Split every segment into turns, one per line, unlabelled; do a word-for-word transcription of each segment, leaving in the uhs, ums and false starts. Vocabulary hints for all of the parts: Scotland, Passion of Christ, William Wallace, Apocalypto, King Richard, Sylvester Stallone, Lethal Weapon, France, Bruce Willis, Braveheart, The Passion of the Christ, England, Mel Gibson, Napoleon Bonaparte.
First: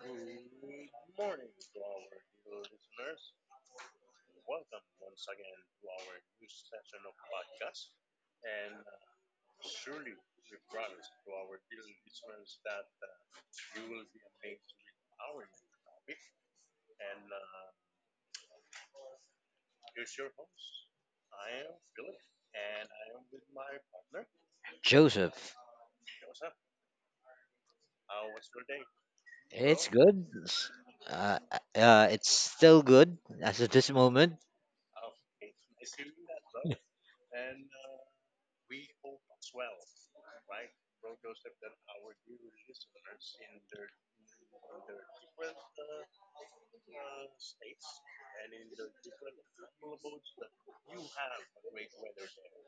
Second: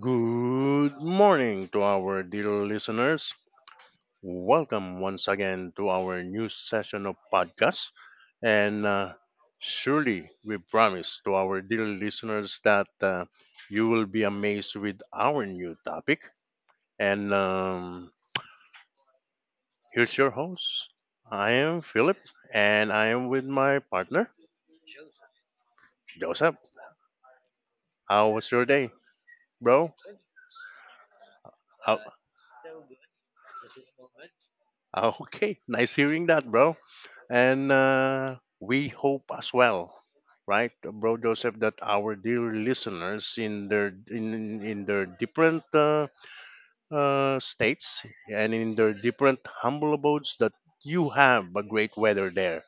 Good morning to our dear listeners. Welcome once again to our new session of podcast. And uh, surely we promise to our dear listeners that uh, you will be amazed with our new topic. And um, here's your host. I am Philip, and I am with my partner,
Joseph,
Joseph. How was your day,
it's
bro?
good. S- Uh,
How,
uh, it's still good as of this moment.
Okay, nice hearing that, bro. And uh, we hope as well, right, bro Joseph, that our dear listeners in their in in their different uh, uh, states and in their different humble abodes that you have a great weather there.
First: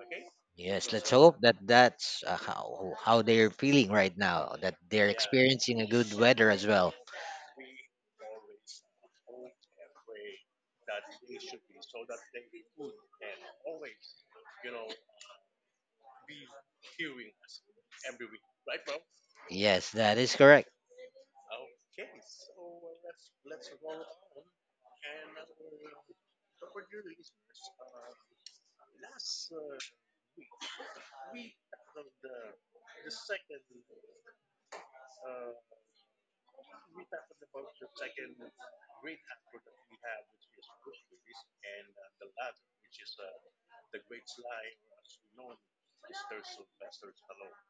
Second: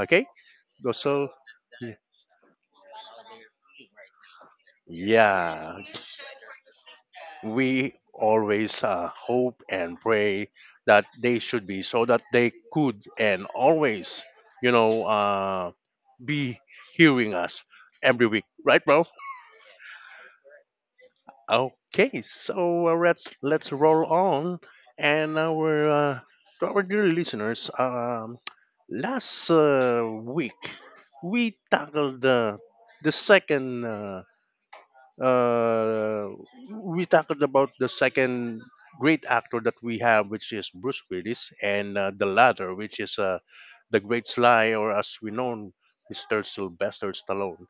Okay,
Yes, let's
so
hope that that's uh, how how they're feeling right now. That they're
yeah,
experiencing a good weather as well.
we always uh, hope and pray that they should be so that they could and always, you know. Uh, be hearing us every week, right, bro?
Yes, that is correct.
Okay, so uh, let's let's roll on, and our uh, to our dear listeners, um, last uh, week we tackled the the second. Uh, uh, we talked about the second great actor that we have, which is Bruce Willis, and uh, the latter, which is uh, the great Sly, or as we know, Mister Sylvester Stallone.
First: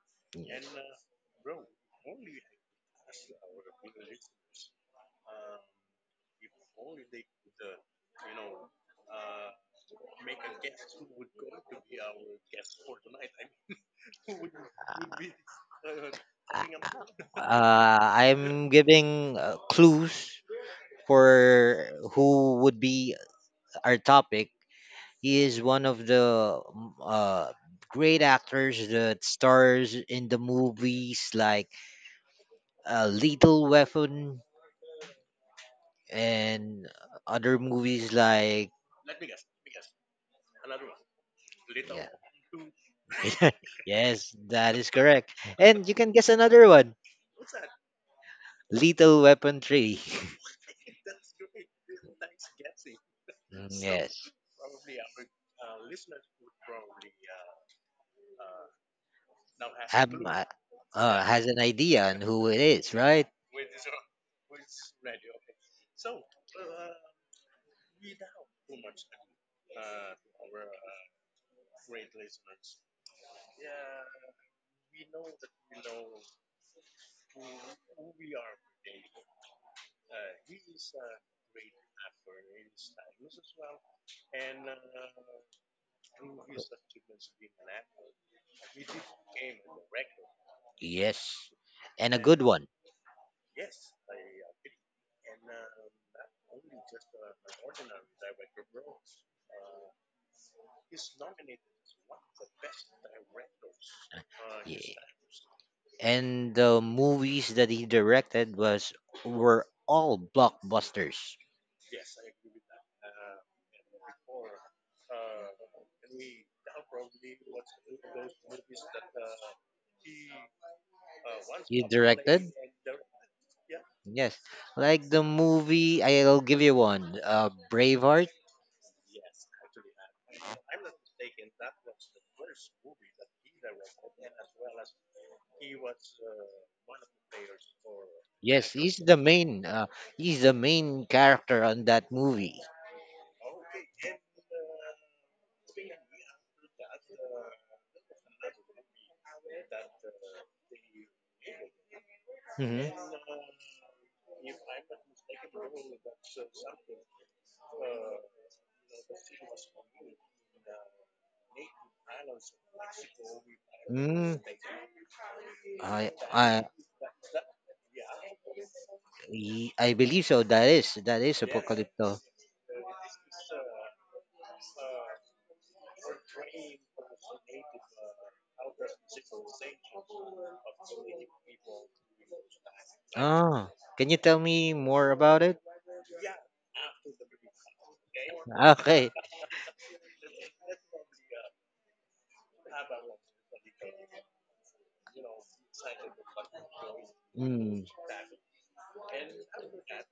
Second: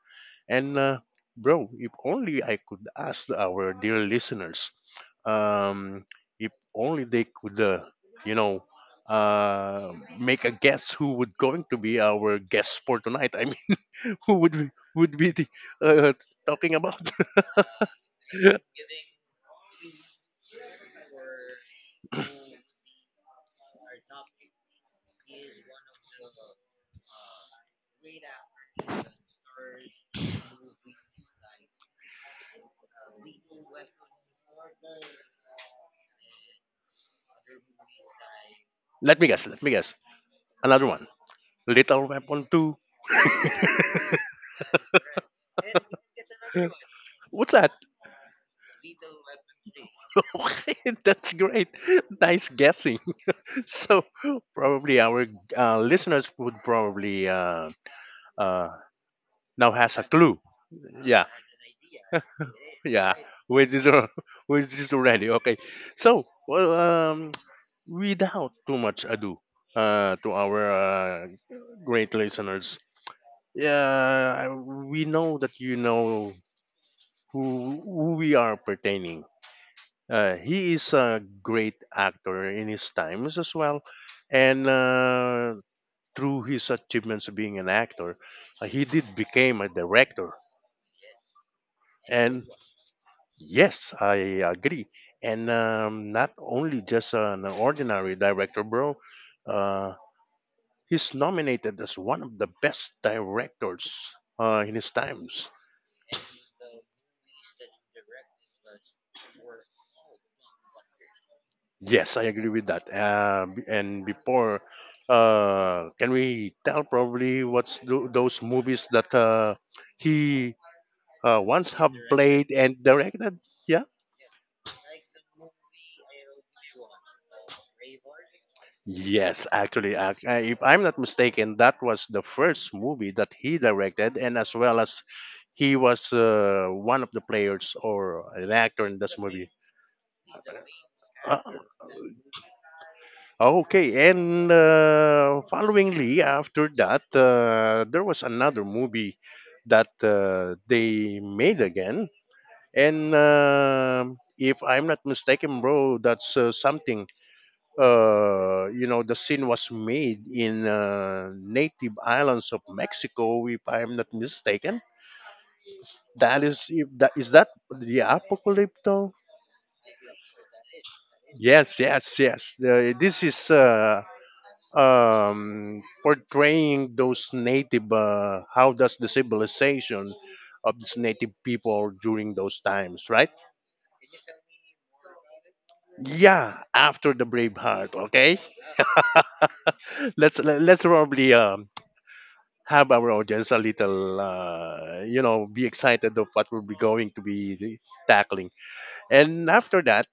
And uh, bro, if only I could ask our dear listeners, um, if only they could, uh, you know, uh, make a guess who would going to be our guest for tonight. I mean, who would we- would be the, uh,
I,
talking about?
uh, I'm giving uh, clues for who would be our topic. He is one of the mm, uh, great actors that stars in the movies like uh, Lethal Weapon and other movies like
Let me guess. Let me guess. Another one.
yeah.
Little Weapon two.
Yes, that is correct. And you can guess another one.
What's that?
Lethal Weapon three.
Okay, that's great. Nice guessing.
Mm,
So
yes.
probably our uh, listeners would probably uh, uh, now has a
Have uh,
clue.
uh, yeah. uh,
Yeah,
has an idea on who it is,
yeah.
right?
Which is al- which is already okay. So well, um, without too much ado, uh, to our uh, great listeners. Yeah, I- we know that you know who, who we are pertaining. Uh, he is a great actor in his times as well, and uh, through his achievements being an actor, uh, he did became a director.
Yes. And a good
And
one.
yes, I agree. And um, not only just an ordinary director, bro. Uh, he's nominated as one of the best directors uh, in
Yeah.
his times.
And the movies that he directed was were all blockbusters.
Yes, I agree with that. Um, and before, uh, can we tell probably what's th- those movies that uh, he uh, once
You
have played
directed?
and directed? Yeah.
Yes, like the movie, I'll give you one. Uh, Braveheart.
Yes, actually, ac- uh, if I'm not mistaken, that was the first movie that he directed, and as well as he was uh, one of the players or an
Yes,
actor
he's
in
the
this movie.
main. Uh, he's the main
Uh,
character on that movie.
Okay, and uh, followingly after that, uh, there was another movie that uh, they made again.
Hmm
And um if I'm not mistaken, bro, that's uh, something. Uh, you know, the scene was made in uh, native islands of Mexico, if I'm not
Mm,
mistaken.
I,
That
I,
is, if that is that the Apocalypto?
ye- I believe so. That is that is
Yes,
Apocalypto.
yes, yes. Uh, this is uh, um, portraying those native uh, how does the civilization of these native people during those times, right?
Oh, can you tell me more about it?
Yeah, after the Braveheart. Okay,
Okay.
let's le- let's probably um, have our audience a little uh, you know be excited of what we'll be going to be
Mm,
tackling. And after that,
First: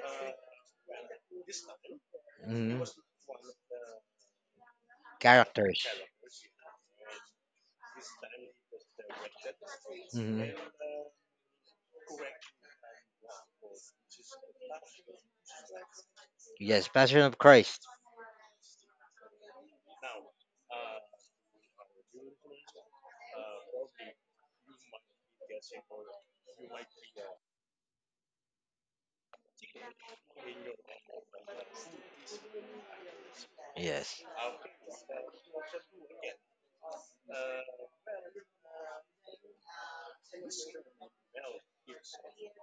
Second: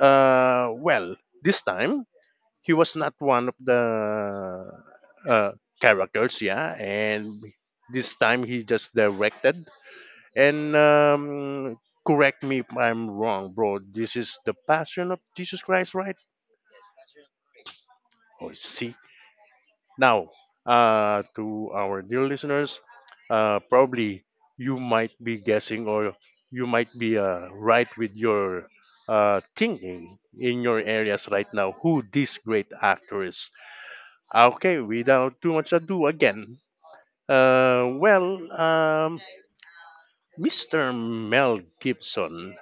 uh, well, this time he
mm,
was not one of the uh,
characters.
characters, yeah, and this time he just directed.
Hmm
And um, correct me if I'm wrong, bro, this is the Passion of Jesus Christ, right?
Yes, Passion of Christ.
Oh, see. Now, uh, to our dear listeners, uh, probably you might be guessing, or you might be uh, right with your uh, thinking in your areas right now who this great actor is.
Yes.
Okay, without too much ado again. Uh, well, um, Mister Mel Gibson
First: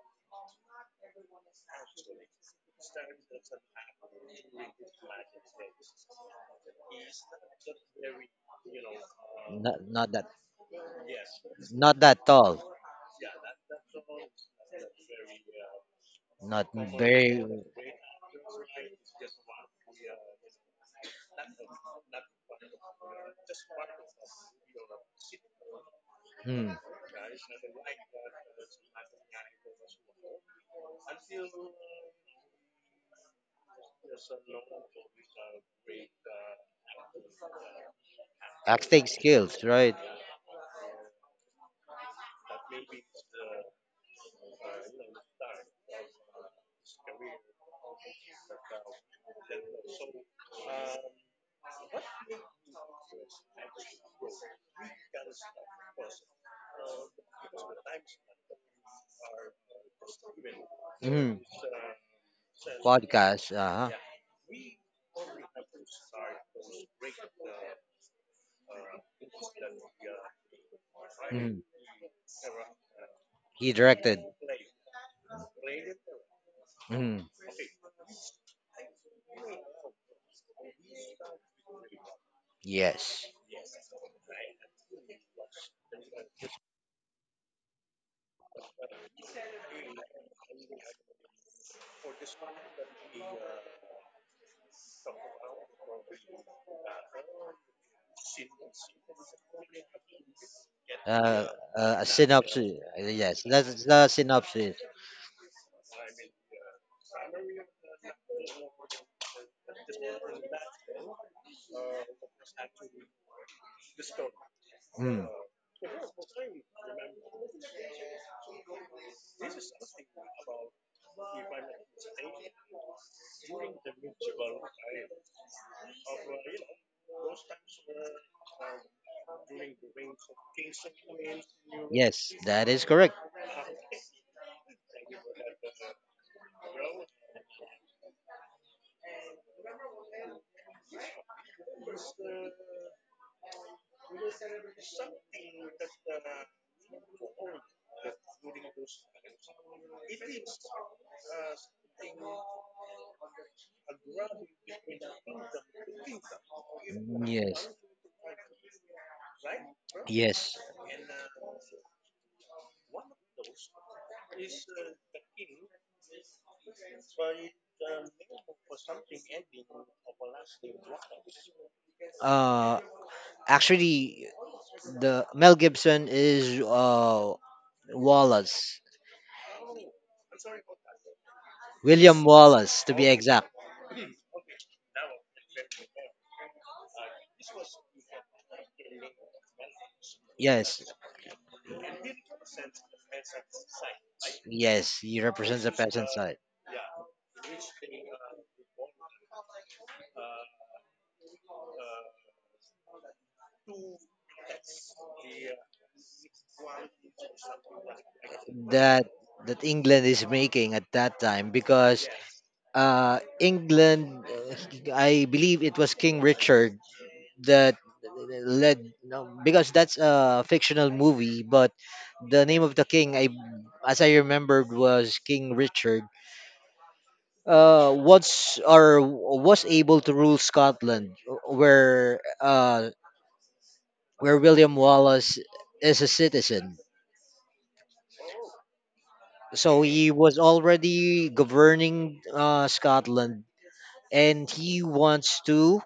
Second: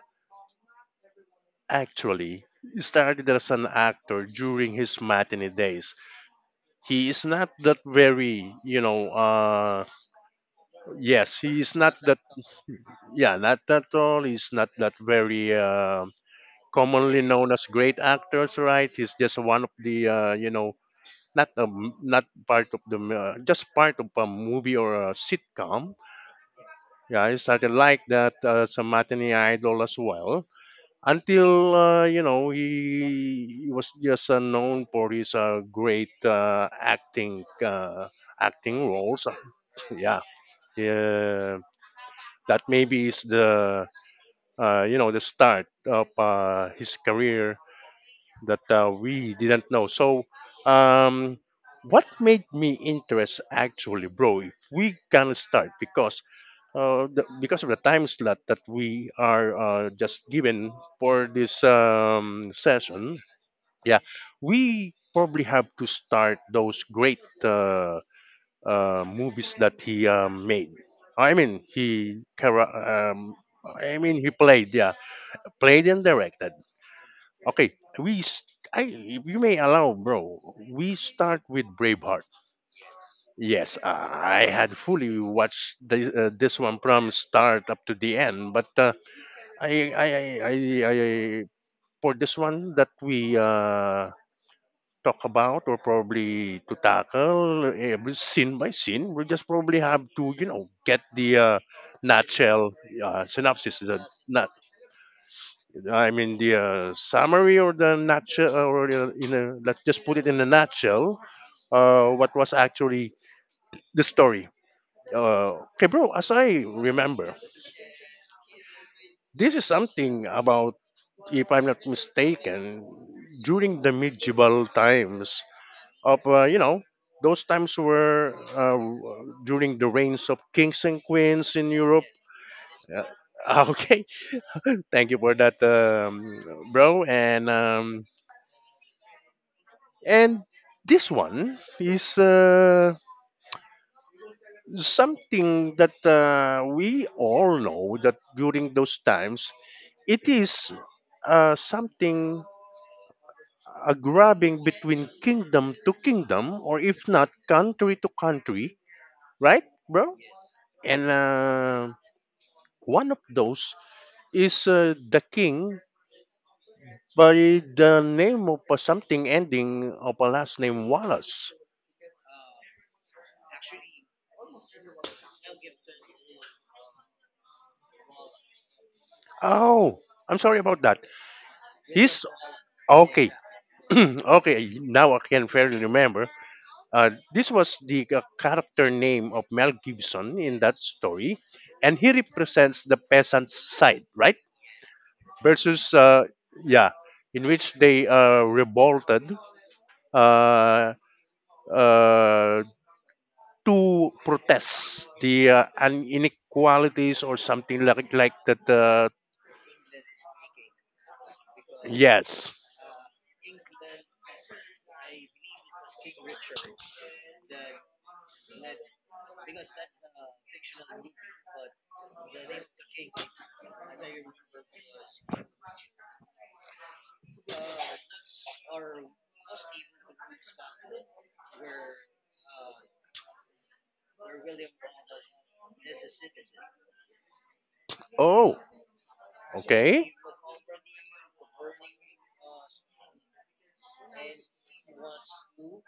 actually started as an actor during his matinee days. He is not that very, you know,
Not
uh,
not that.
yes, he is not
Not
that,
that tall.
yeah, not that all. He's not that very uh,
Not
commonly
very.
known as great actors, right? He's just one of the, uh, you know, not a, not part of the, uh, just part of a movie or a sitcom.
Hmm,
Yeah, I started like that uh, Samatini idol as well. Until uh, you know he he was just uh, known for his uh, great uh, acting uh, acting
acting
roles.
skills, right?
Yeah, yeah, that maybe is the uh, you know the start of uh, his career that uh, we didn't know. So, um, what made me interest actually, bro? If we can start because uh, the, because of the time slot that we are uh, just given for
hmm
this um, session,
Podcast. Uh huh.
yeah, we probably have to start those great uh, uh, movies that he um, made. I
hmm
mean, he chara- um,
He
I mean,
directed.
he played, yeah, played and directed.
Hmm
Okay, we. S I if you may allow, bro. We start with Braveheart.
Yes.
Yes, I had fully watched this, uh, this one from start up to the end, but uh, I I I I I- for this one that we uh, talk about or probably to tackle every scene by scene, we just probably have to you know get the
Uh,
uh,
uh, a
nutshell
synopsis.
uh,
Yes,
synopsis,
that's
the
the
not
synopsis.
I mean the uh, summary or the nutshell, uh, or uh, in a, let's just put it in a nutshell, uh, what was actually the story.
Hmm.
Uh, okay, bro. As I remember, this is something about, if I'm not mistaken, during the medieval times of, uh, you know, those times were uh, during the reigns of kings and queens in Europe.
Yes, that is correct.
Uh, okay, thank you for that, um, bro. And um, and this one is uh, something that uh, we all know that during those times it is uh, something a grabbing between kingdom to kingdom, or if
Hmm,
not,
Yes.
country to country, right, bro?
Yes.
And uh, one of those is uh, the king by the name of uh, something ending of a last name Wallace.
Uh, actually, the Mel Gibson is uh, Wallace,
Oh, I'm sorry about that.
William
He's
Wallace to be
okay.
exact.
Okay, now I can fairly remember. Uh, this was the uh, character name of Mel Gibson in that
Yes,
story, and he represents the peasant's side, right?
yes, he represents the
Versus
peasant
uh,
side.
yeah, in which they uh, revolted uh, uh, to protest the uh, un- inequalities or something like like that.
That
Uh,
that England is making at that time because
yes.
uh, England, uh, I believe it was King Richard that led no, because that's a fictional movie, but the name of the king, I as I remembered, was King Richard. uh, was or was able to rule Scotland, where uh, where William Wallace is a citizen.
Oh.
So he
Okay.
was already governing uh, Scotland, and he wants to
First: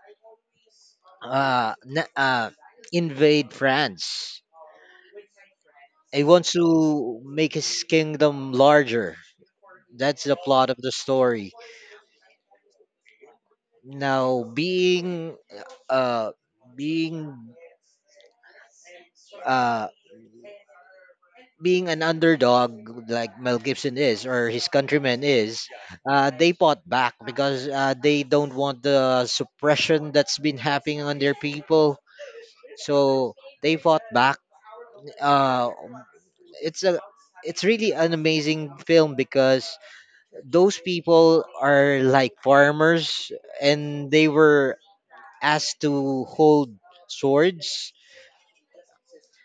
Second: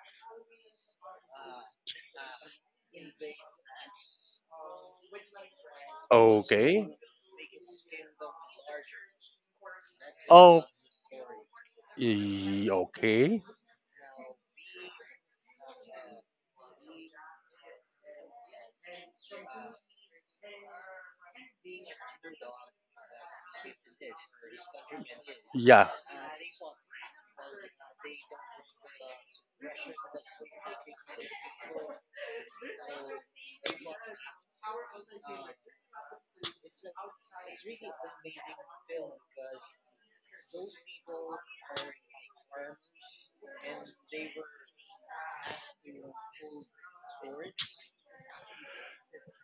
uh, na- uh, invade France. He wants
Okay.
to make his kingdom larger. That's the
Oh.
plot of the story.
e- Okay.
Now, being uh, being uh, being an underdog like Mel Gibson is or his countrymen is,
Yeah.
uh, they fought back because uh, they don't want the suppression that's been happening on their people. So they fought back. Uh, it's a it's really an amazing film because those people are like farmers and they were asked to hold swords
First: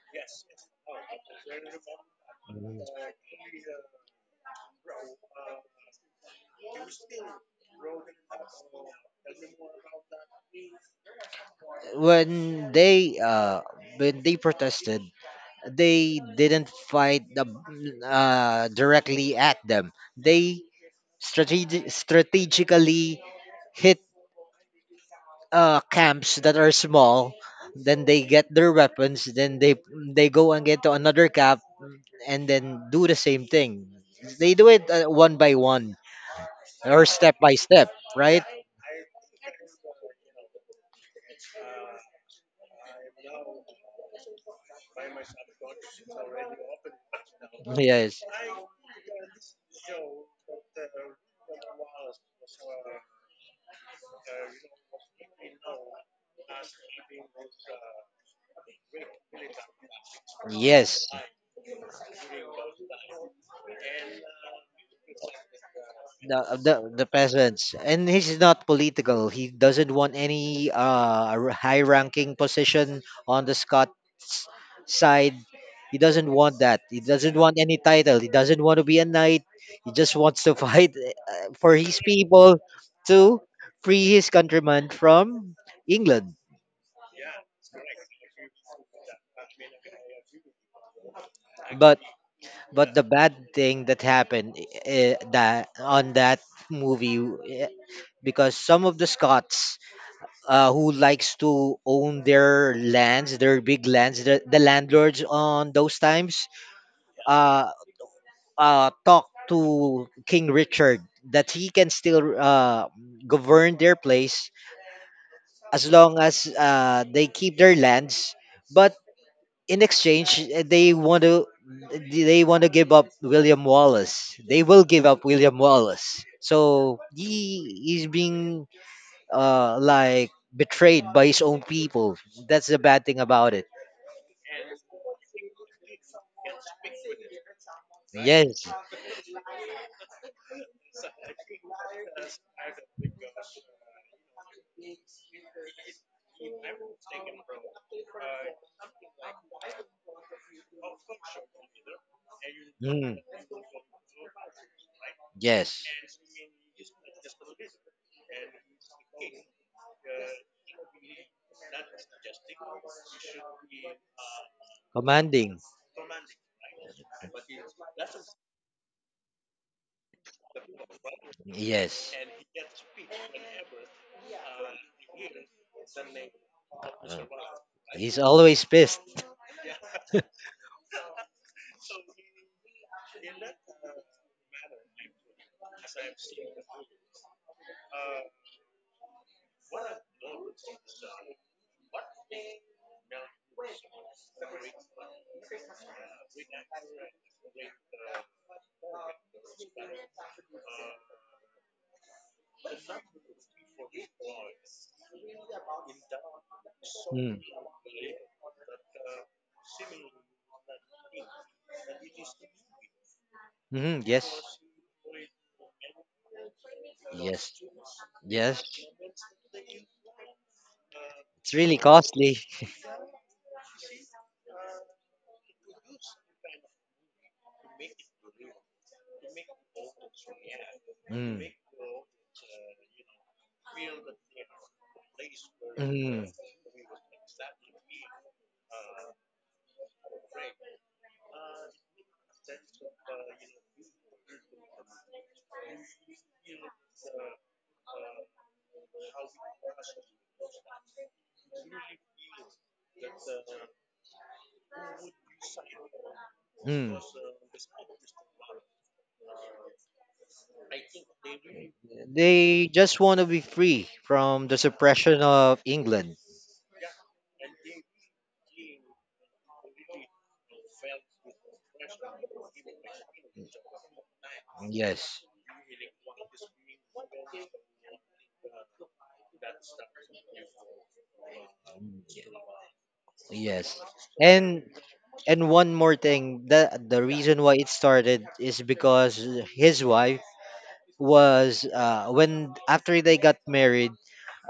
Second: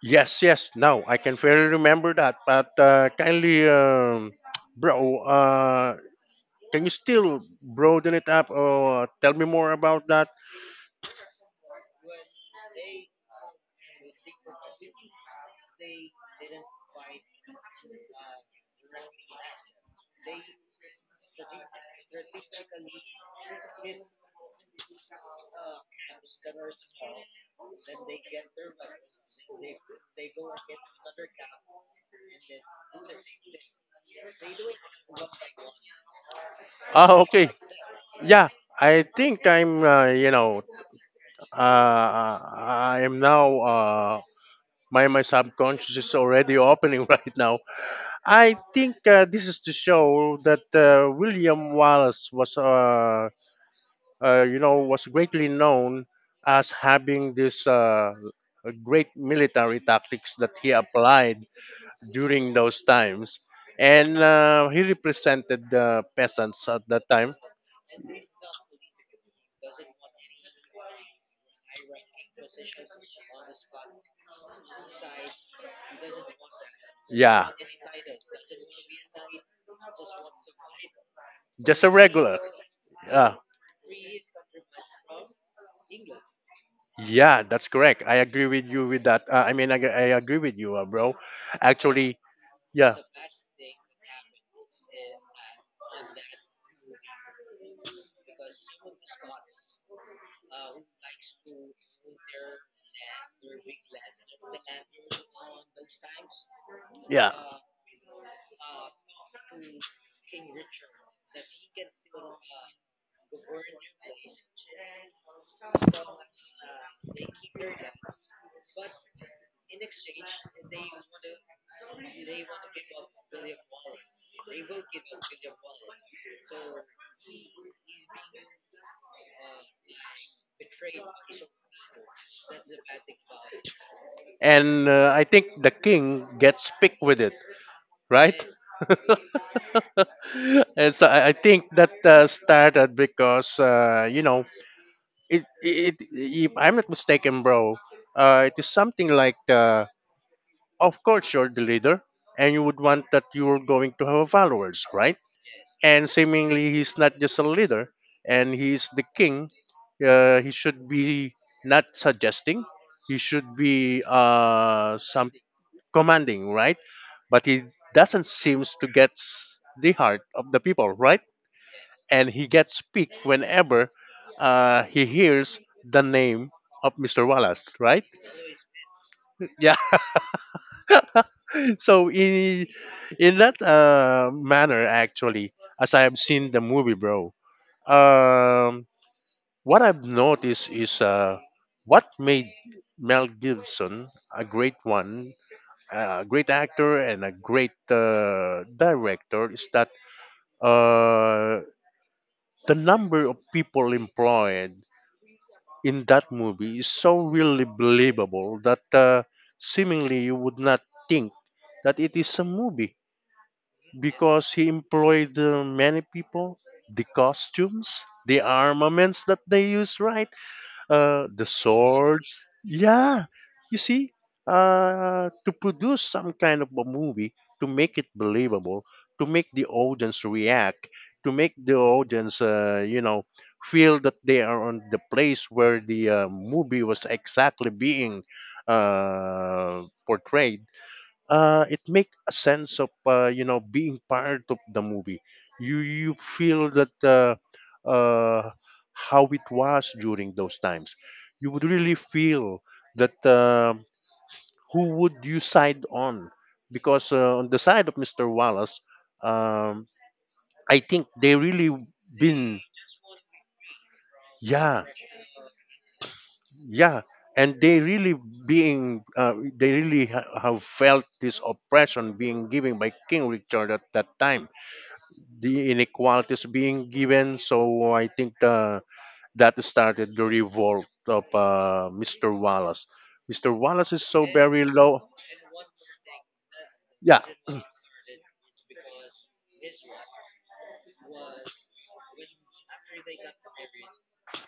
Yes, yes. Now I can fairly remember that. But uh, kindly, um, bro, uh, can you still broaden it up or tell me more about that?
when they uh when they protested they didn't fight the, uh, directly at them. They strategi- strategically hit uh, camps that are small. Then they get their weapons. Then they they go and get to another camp and then do the same thing. They do it uh, one by one or
Ah,
step
okay.
by step, right?
Yeah, I think I'm. Uh, you know, uh, I am now. Uh, my my subconscious is already opening right now.
Yes.
I think uh, this is to show that uh, William Wallace was. Uh, uh, you know, was greatly known as having this uh, great military tactics that he
Yes.
applied during those times. And uh, he represented the
the
peasants
the
at that
the
time.
peasants, and he's not political. He doesn't want any uh high ranking position on the Scots side. He doesn't want that. He doesn't
Yeah,
want any title. He doesn't want to be a knight. He just wants to fight uh, for
just a
his
regular.
people,
Yeah,
to free his countrymen from England.
yeah, that's correct. I agree with you with that. Uh, I mean, I, I agree with you, uh, bro.
but
Actually,
but
yeah,
the bad thing that happened uh, that on that movie uh, because some of the Scots uh, who likes to own their lands, their big lands, the, the landlords on those times,
yeah.
uh, uh, talk to King Richard that he can still uh, govern their place as long as uh, they keep their lands. But in exchange, uh, they want to they want to give up William Wallace. They will give up William Wallace. So he is being uh, like betrayed by his own people. That's the bad thing about it.
And uh, I think the king gets picked with it, right?
Yes.
And so I I think that uh, started because uh, you know it, it, if I'm not mistaken, bro, uh, it is something like uh, of course you're the leader, and you would want
Mm,
that you're going to have followers, right?
yes.
And seemingly he's not just a leader, and he's the king. Uh, he should be not suggesting. He should be uh, some
Commanding.
commanding, right? But he doesn't seem to get the heart of the people, right?
Yes.
And he gets piqued whenever uh, he hears the name of
Uh,
Mister Wallace, right?
he's always pissed.
Yeah. So in in that uh, manner, actually, as I have seen the movie, bro, um, what I've noticed is uh, what made Mel Gibson a great one, a great actor, and a great uh, director is that uh, the number of people employed in that movie is so
Mm,
really believable that uh, seemingly you would not think that it is a movie
mhm,
because
yes.
he employed uh, many people, the
Yes.
costumes, the
Yes.
armaments that they use, right? Uh, the
It's really costly.
swords. Yeah, you see, uh, to produce some kind of a movie, to make it believable, to make the audience react, to
Mm,
make the audience, uh, you know, feel that they are on the place where the
mm,
uh, movie was exactly being uh, portrayed uh, it make a sense of uh, you know being part of the movie. You you feel that uh, uh, how it was during those times. You would really feel that uh, who would you side on
mm.
because uh, on the side of Mister Wallace, um, I think they really been,
They just want to be free from the
yeah,
suppression of England.
yeah, and they really being uh, they really ha- have felt this oppression being given by King Richard at that time,
Yes.
the inequalities being given. So I think uh, that started the revolt of uh, Mister Wallace. Mister
Yes.
Wallace is so
And
very low.
and one more thing, the the
Yeah,
reason why it started is because his wife was uh when after they got married,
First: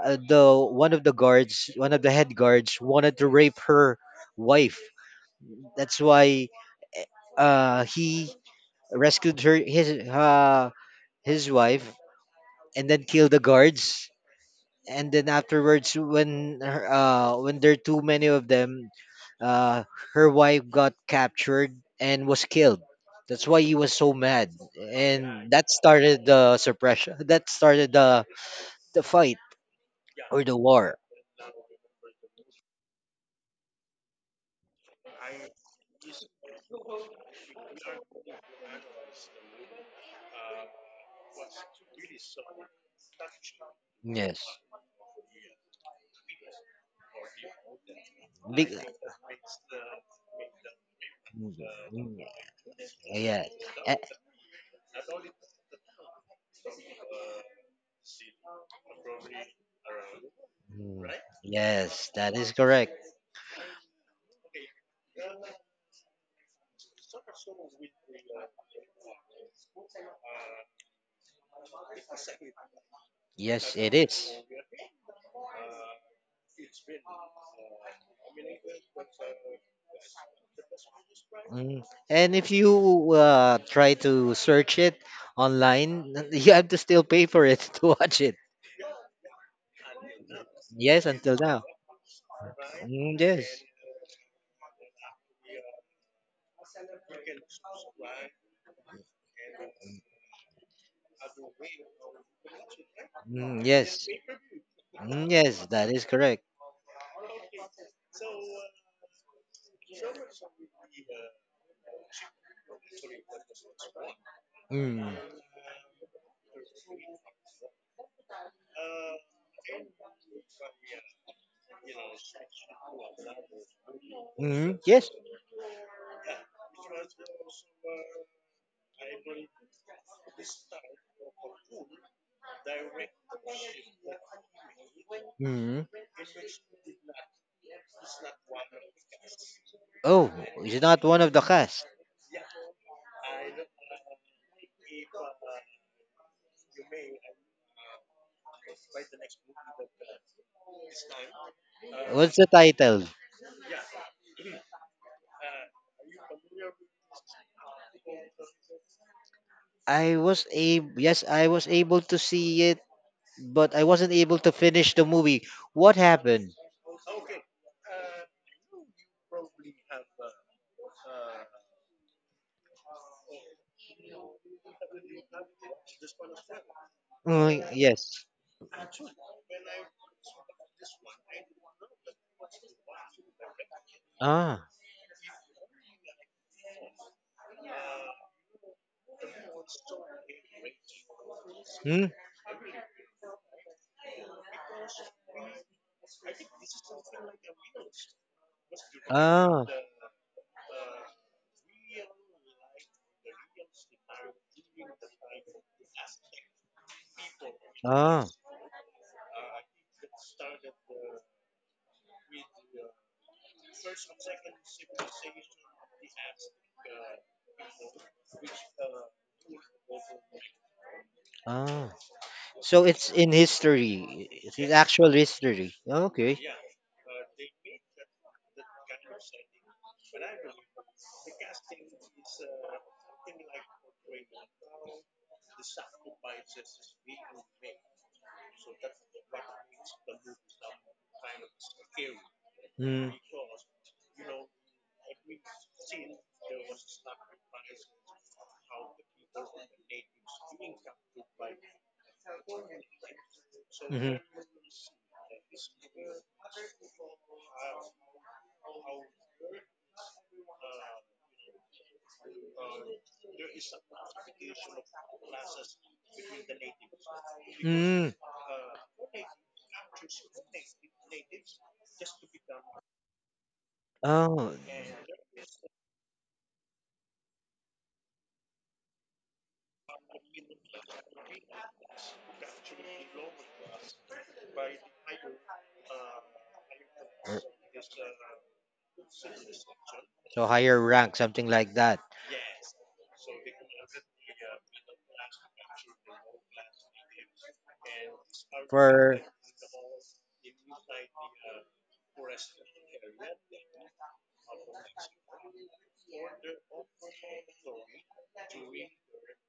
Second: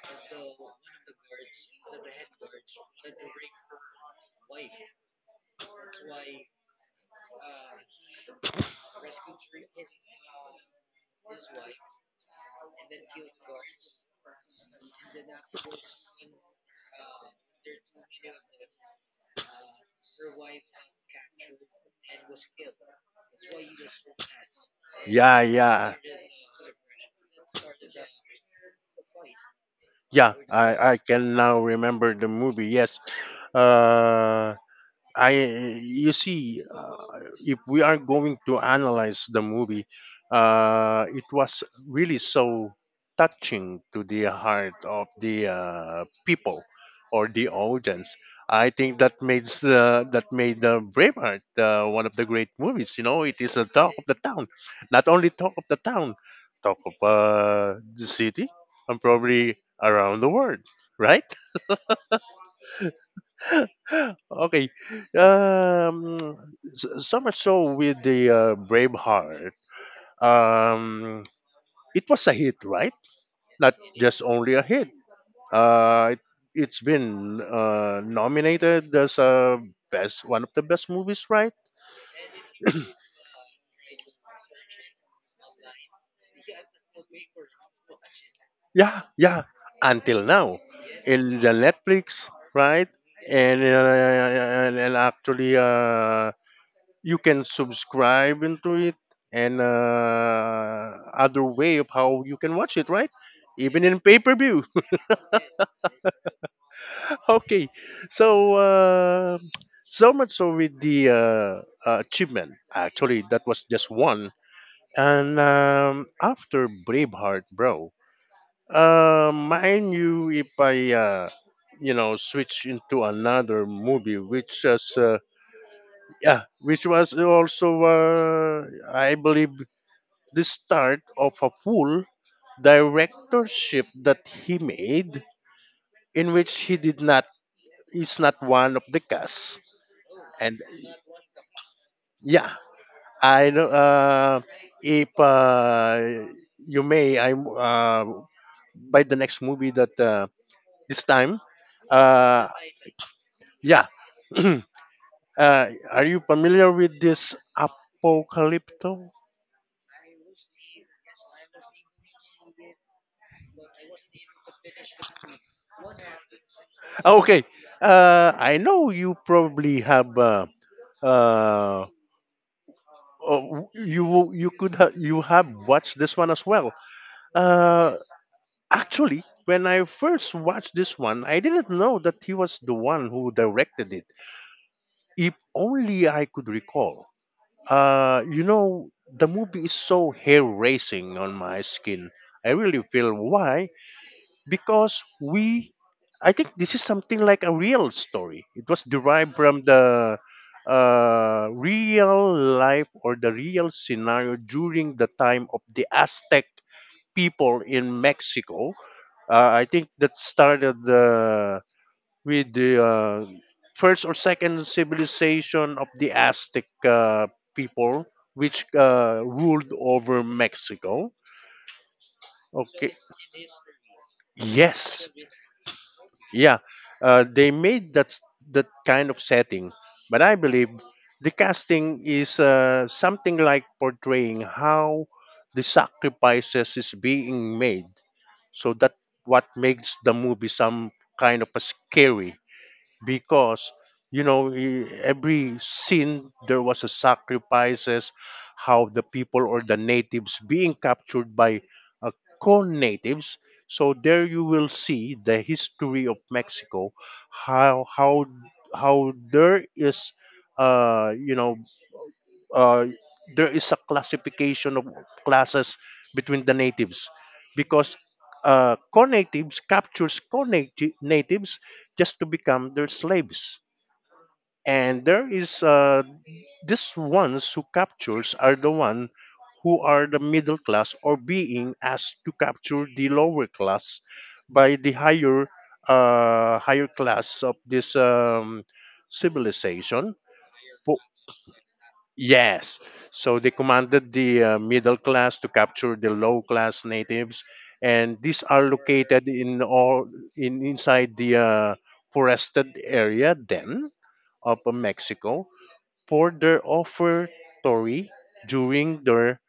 uh, the one of the guards, one of the head guards wanted to rape her wife. That's why uh he rescued her his uh his wife and then kill the guards, and then afterwards when her- uh when there are too many of them, uh, her wife got captured and was killed. That's why he was so mad,
yeah,
and that
yeah.
started the suppression. That started the the fight
Yeah,
or the
I,
war.
I can now remember the movie. Yes. Uh, I you see, uh, if we are going to analyze the movie, uh, it was really so touching to the
Yes.
heart of the uh, people or the audience. I
Big,
think that made uh, that made the Braveheart uh, one of the great movies. You know, it
yeah.
is a talk
Eh,
of the town, not only talk of the town, talk of uh, the city, and probably around the world,
mm,
right?
yes, that is correct.
Okay. Um, so, so much so with the uh, Braveheart, um, it was a hit, right? Not
Yes, it
just
is.
only a hit. Uh, it, it's been uh, nominated as a best, one of the best movies, right?
Mm. And if you uh, try to search it online, you have to still pay for it to watch it.
Yeah, yeah. Until now,
Yes, until
in the
now.
Netflix, right?
Mm, yes.
And uh, and, and actually, uh, you can subscribe into it and uh, other way of how you can watch it, right,
Mm,
even in
yes.
pay-per-view.
Mm, yes, that is correct.
Okay, so uh, so much so with the uh, uh, achievement, actually, that was just one.
Mm.
And um, after Braveheart, bro, uh, mind you, if i uh, you know, switch into another movie which
Mm,
was
yes.
uh, yeah, which was also uh, I believe the start of a full directorship that he made
Mm.
in which he did not is not one of the cast.
Oh,
And
he's not one of the cast.
yeah, I know, uh, if uh, you may, i uh, by the next movie that uh, this time
What's the
uh,
title?
yeah. Uh, are you familiar with this Apocalypto?
I was able. Yes, I was able to see it, but I wasn't able to finish the movie. What happened?
Ah, okay, uh, I know you probably have uh, uh, uh, you you could ha- you have watched this one as well.
Mm,
Uh,
yes.
Actually, when I first watched this one, I didn't know that he was the one who directed it.
Ah.
If only I could recall. Uh, you know, the movie is so hair raising on my
Hmm.
skin. I really feel why, because we I think this is something like a real story. It was derived from
Ah.
the uh, real life or the real scenario during the time of the Aztec people in
Ah.
Mexico. uh, I think that started uh, with the uh, first or second civilization of the Aztec uh, people, which uh, ruled over Mexico.
Ah. So
Okay.
it's in history. It's in
Yes.
actual history. Okay.
Yeah, uh, they made that s- that kind of setting, but I believe the casting is uh, something like portraying how the sacrifices is being made. So that what makes the movie some kind of a scary,
Hmm.
because you know, e- every scene there was a sacrifices, how the people or the natives being captured by uh, co-natives. So
Mm-hmm.
there you will see the history of Mexico, how how how there is uh you know uh, there is a classification of classes between the natives, because
Mm.
uh, co-natives captures co-natives just to become their slaves.
Oh,
And there is uh, this ones who captures are the one who are the middle class or being asked to capture the lower class by the higher uh, higher class
er,
of this um, civilization.
so higher rank, something like that.
Yes. So they commanded the uh, middle class to capture the low class natives, and these are
For
located in all in inside the uh, forested area then of uh, Mexico for their offertory during their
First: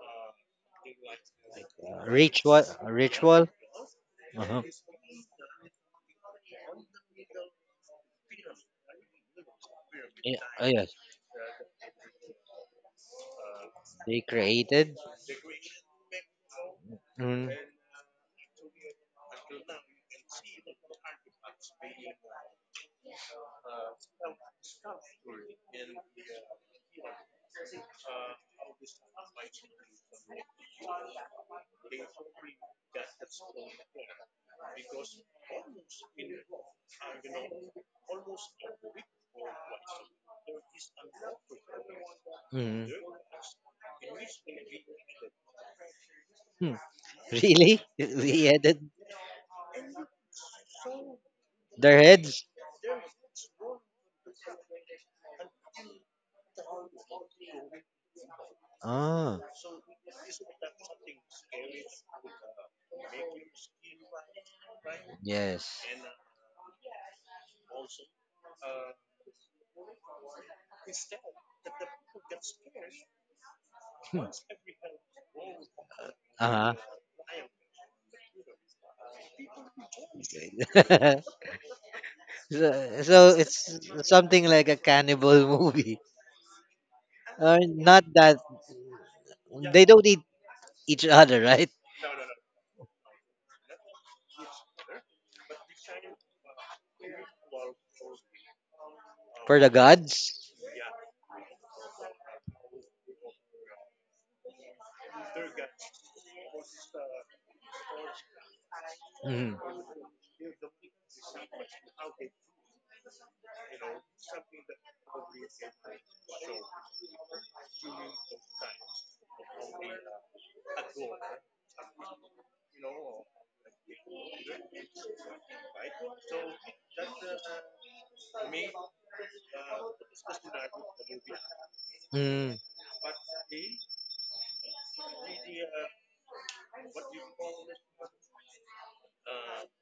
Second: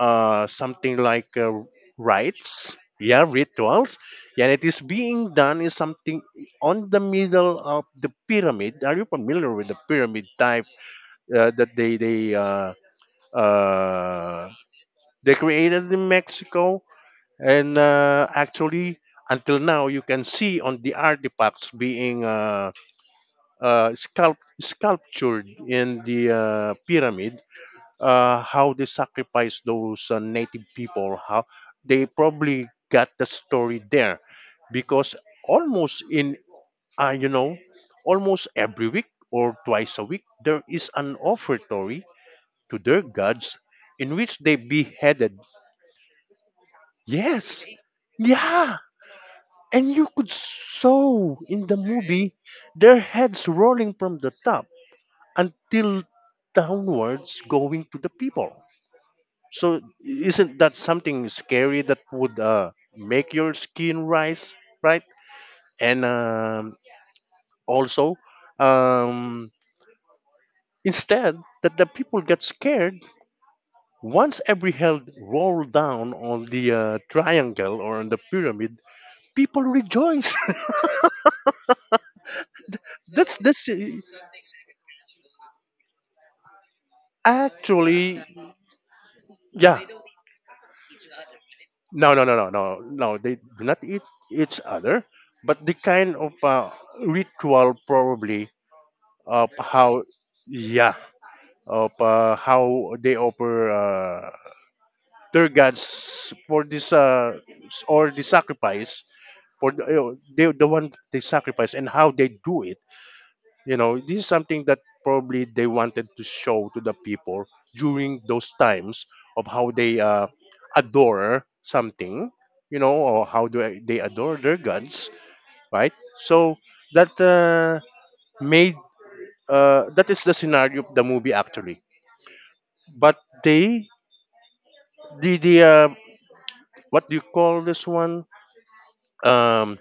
uh, something like uh,
uh, ritual,
rites. Yeah,
ritual.
rituals. And
Uh-huh.
it is being done is something on the middle of the pyramid. Are you familiar with the pyramid
Yeah,
type
oh yes,
uh, that they they uh,
they
uh,
created.
they created in Mexico,
Mm.
and uh, actually, until now, you can see on the artifacts being uh, uh, sculpt- sculptured in the uh, pyramid uh, how they sacrificed those uh, native people, how they probably got the story there, because almost in uh, you know almost every week or twice a week there is an offertory to
Mm.
their gods in which they beheaded.
Hmm.
Yes.
Really? We
Yeah.
added
And you could saw in the
their
movie
heads.
their heads rolling from the top until downwards going to the people.
Oh,
So isn't that something scary that would uh, make your skin rise, right?
yes.
And um, also, um, instead that the people get scared, once every hell rolled down on the
Uh
uh, triangle or on the pyramid, people rejoice.
huh. So, so
that's that's
it's something like a cannibal movie. Or
actually,
not that
yeah.
they don't eat each other, right?
No, no, no, no, no, no. They do not eat each other, but the kind of uh, ritual probably of
For the
how,
gods.
yeah, of uh, how they offer uh, their gods for this uh, s- or the sacrifice
Mm.
for the, uh, the the one they sacrifice and how they do it. You know, this is something that probably they wanted to show to the people during those times of how they uh, adore something, you know, or how do I- they adore their gods, right? So that uh, made uh, that is the scenario of the movie, actually.
Mm.
But they the the uh, what do you call this one? Um,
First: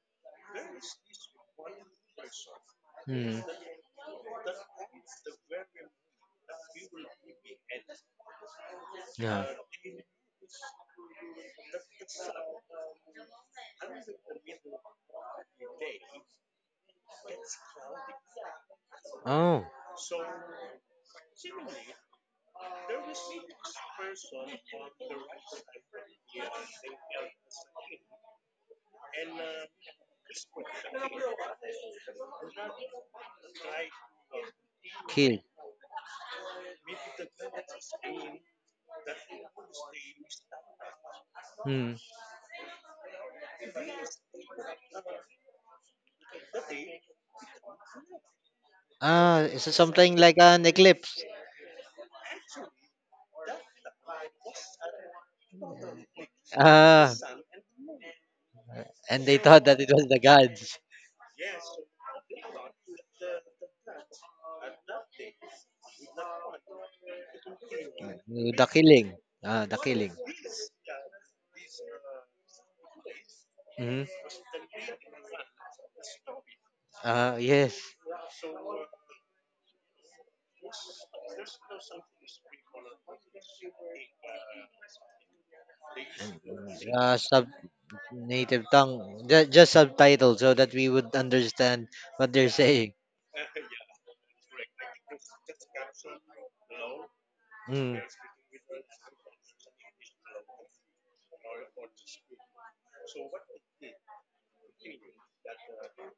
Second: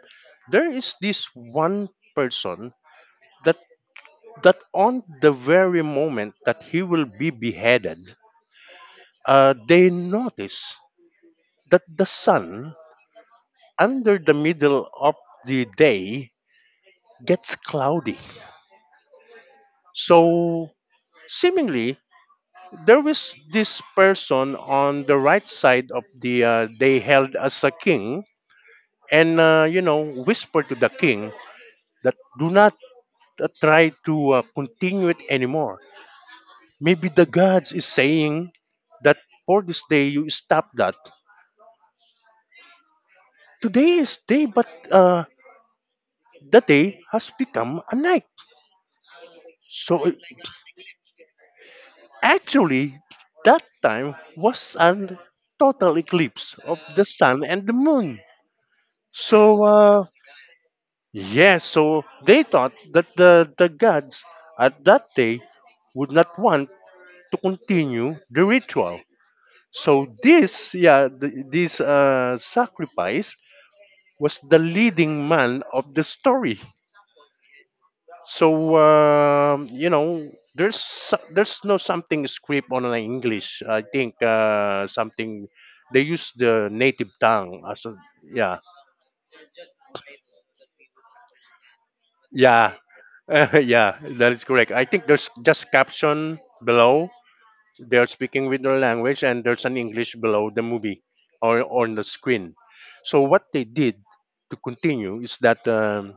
there is this one person
Mm.
that that on the very moment that he will be beheaded,
Yeah.
uh, they notice that the sun under the middle of the day gets cloudy.
Oh,
So, seemingly, there was this person on the right side of the uh, they held as a king, and uh, you know, whisper to the king that do not uh, try to uh, continue it
kill.
anymore, maybe the gods is saying that for this day you stop that.
Mm.
Today is day, but uh, the day has become a night.
Ah, is it
So
something
it-
like an eclipse?
Actually, that time was a total eclipse of the
Ah,
sun and the moon.
and they
So
thought that it
uh,
was the gods.
yes, so they thought that the, the gods at that day would not want to continue the
Mm, the
ritual.
killing. Ah, the
So
killing.
this, yeah, th- this uh, sacrifice
Mm.
was the leading man of the story.
Ah, yes.
So um, you know, there's so- there's no something script on an English. I think uh, something they use the native
Uh, sub
tongue as a, yeah,
Native tongue. Ju- Just subtitles so that we would understand what they're
yeah.
saying.
Yeah, that is correct. I think there's just caption below.
Mm.
They're speaking with their language, and there's an English below the movie or on the screen. So what they did to continue is that um,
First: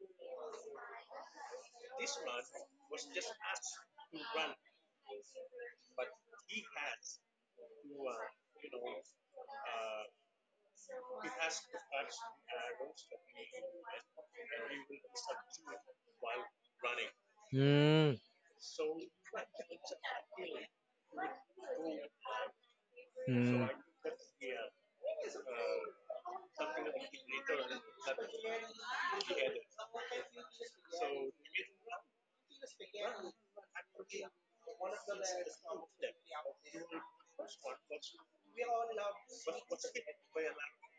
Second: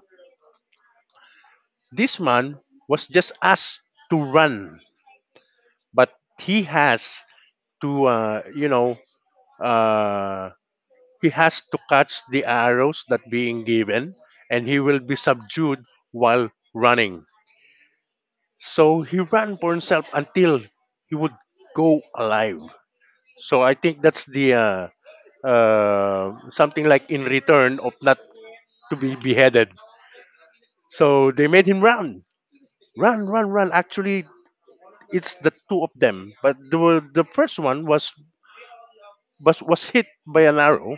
this man was just asked to run, but he has to uh, you know uh, he has to catch the arrows that being given, and he will be subdued while running.
Mm.
So he ran for himself until he would go alive. So
Mm.
I think that's the uh, uh, something like in return of not to be beheaded, so they made him run, run, run. Run, actually, it's the two of them, but the, the first one was, was was hit by an arrow.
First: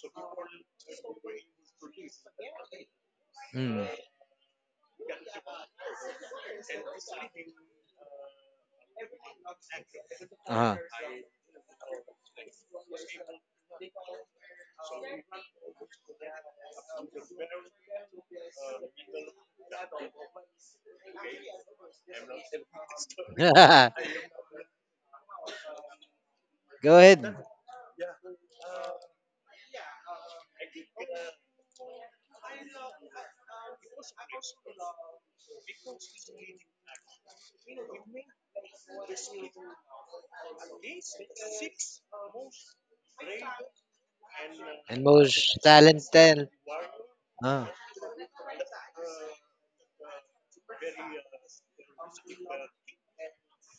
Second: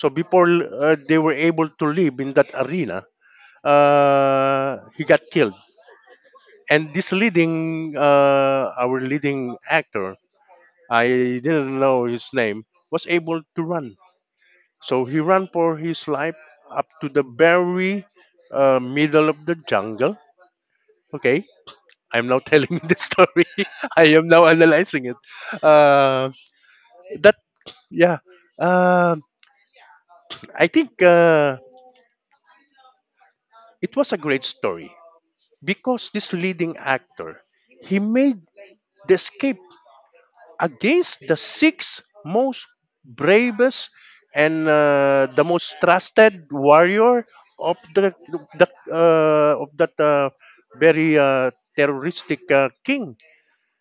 So before uh, they were able to live in that arena,
Mm.
uh, he got killed. And this leading, uh, our leading actor,
Uh-huh.
I didn't know his name, was able to run. So he ran for his life up to the very uh, middle of the jungle. Okay, I'm now telling you the story. I am now analyzing it. Uh,
Go ahead.
that yeah, uh, I think uh, it was a great story, because this leading actor, he made the escape against the six most bravest and
And
uh, the
most
most trusted
talented.
warrior
Uh,
of the, the uh, of that uh, very uh, terroristic uh, king,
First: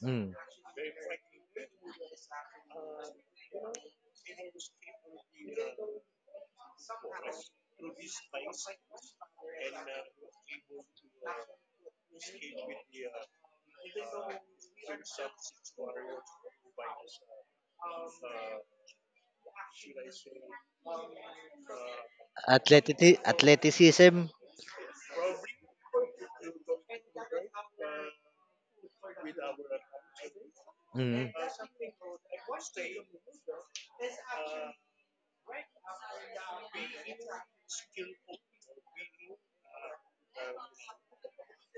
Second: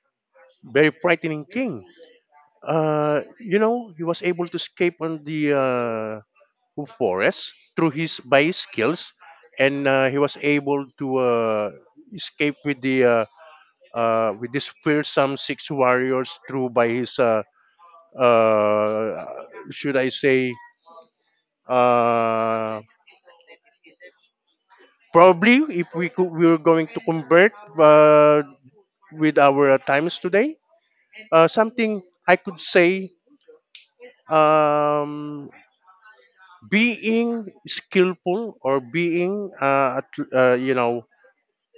mm.
very frightening king. Uh, you know, he was able to escape on the uh, forest through his by his skills, and uh, he was able to uh, escape with the uh, uh, we dispersed some six warriors through by his, uh, uh, should I say, uh,
Athleti- athleticism.
probably if we could, we were going to convert uh, with our uh, times today,
Mm.
uh, something I could say, um, being skillful or being, uh, at- uh, you know,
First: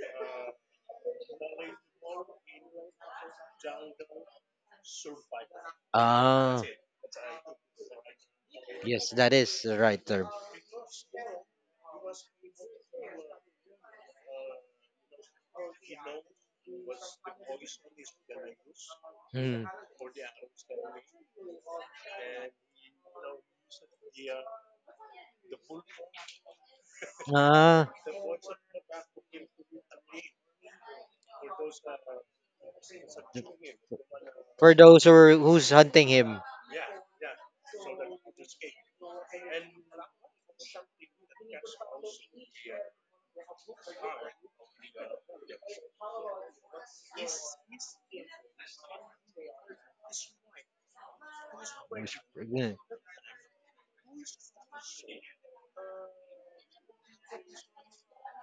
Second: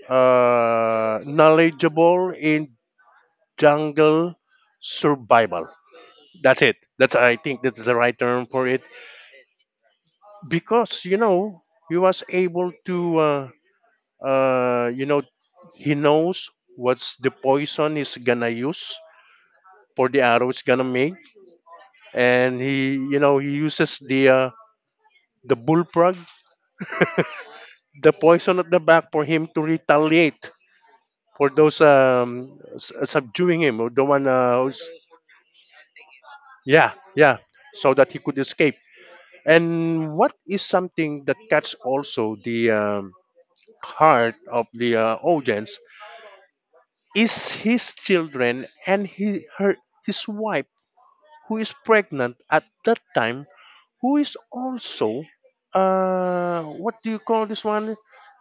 uh, knowledgeable in jungle survival.
Ah,
That's it. That's, I think that's the right term for it.
yes, that is the right term.
Because you know, he was able to uh, uh, you know, he knows what's the poison he's gonna use
Mm.
for the arrow he's gonna make, and he you know he uses the uh, the bullfrog,
Ah,
the poison at the back for him to retaliate for those um, s- subduing him or the one uh,
for
who's,
those who are, who's hunting him.
yeah, yeah, so that he could escape. And what is something that catch also the um, heart of the uh, audience is his children and he, her, his wife who is pregnant at
Yeah,
that time, who is also uh, what do you call this one,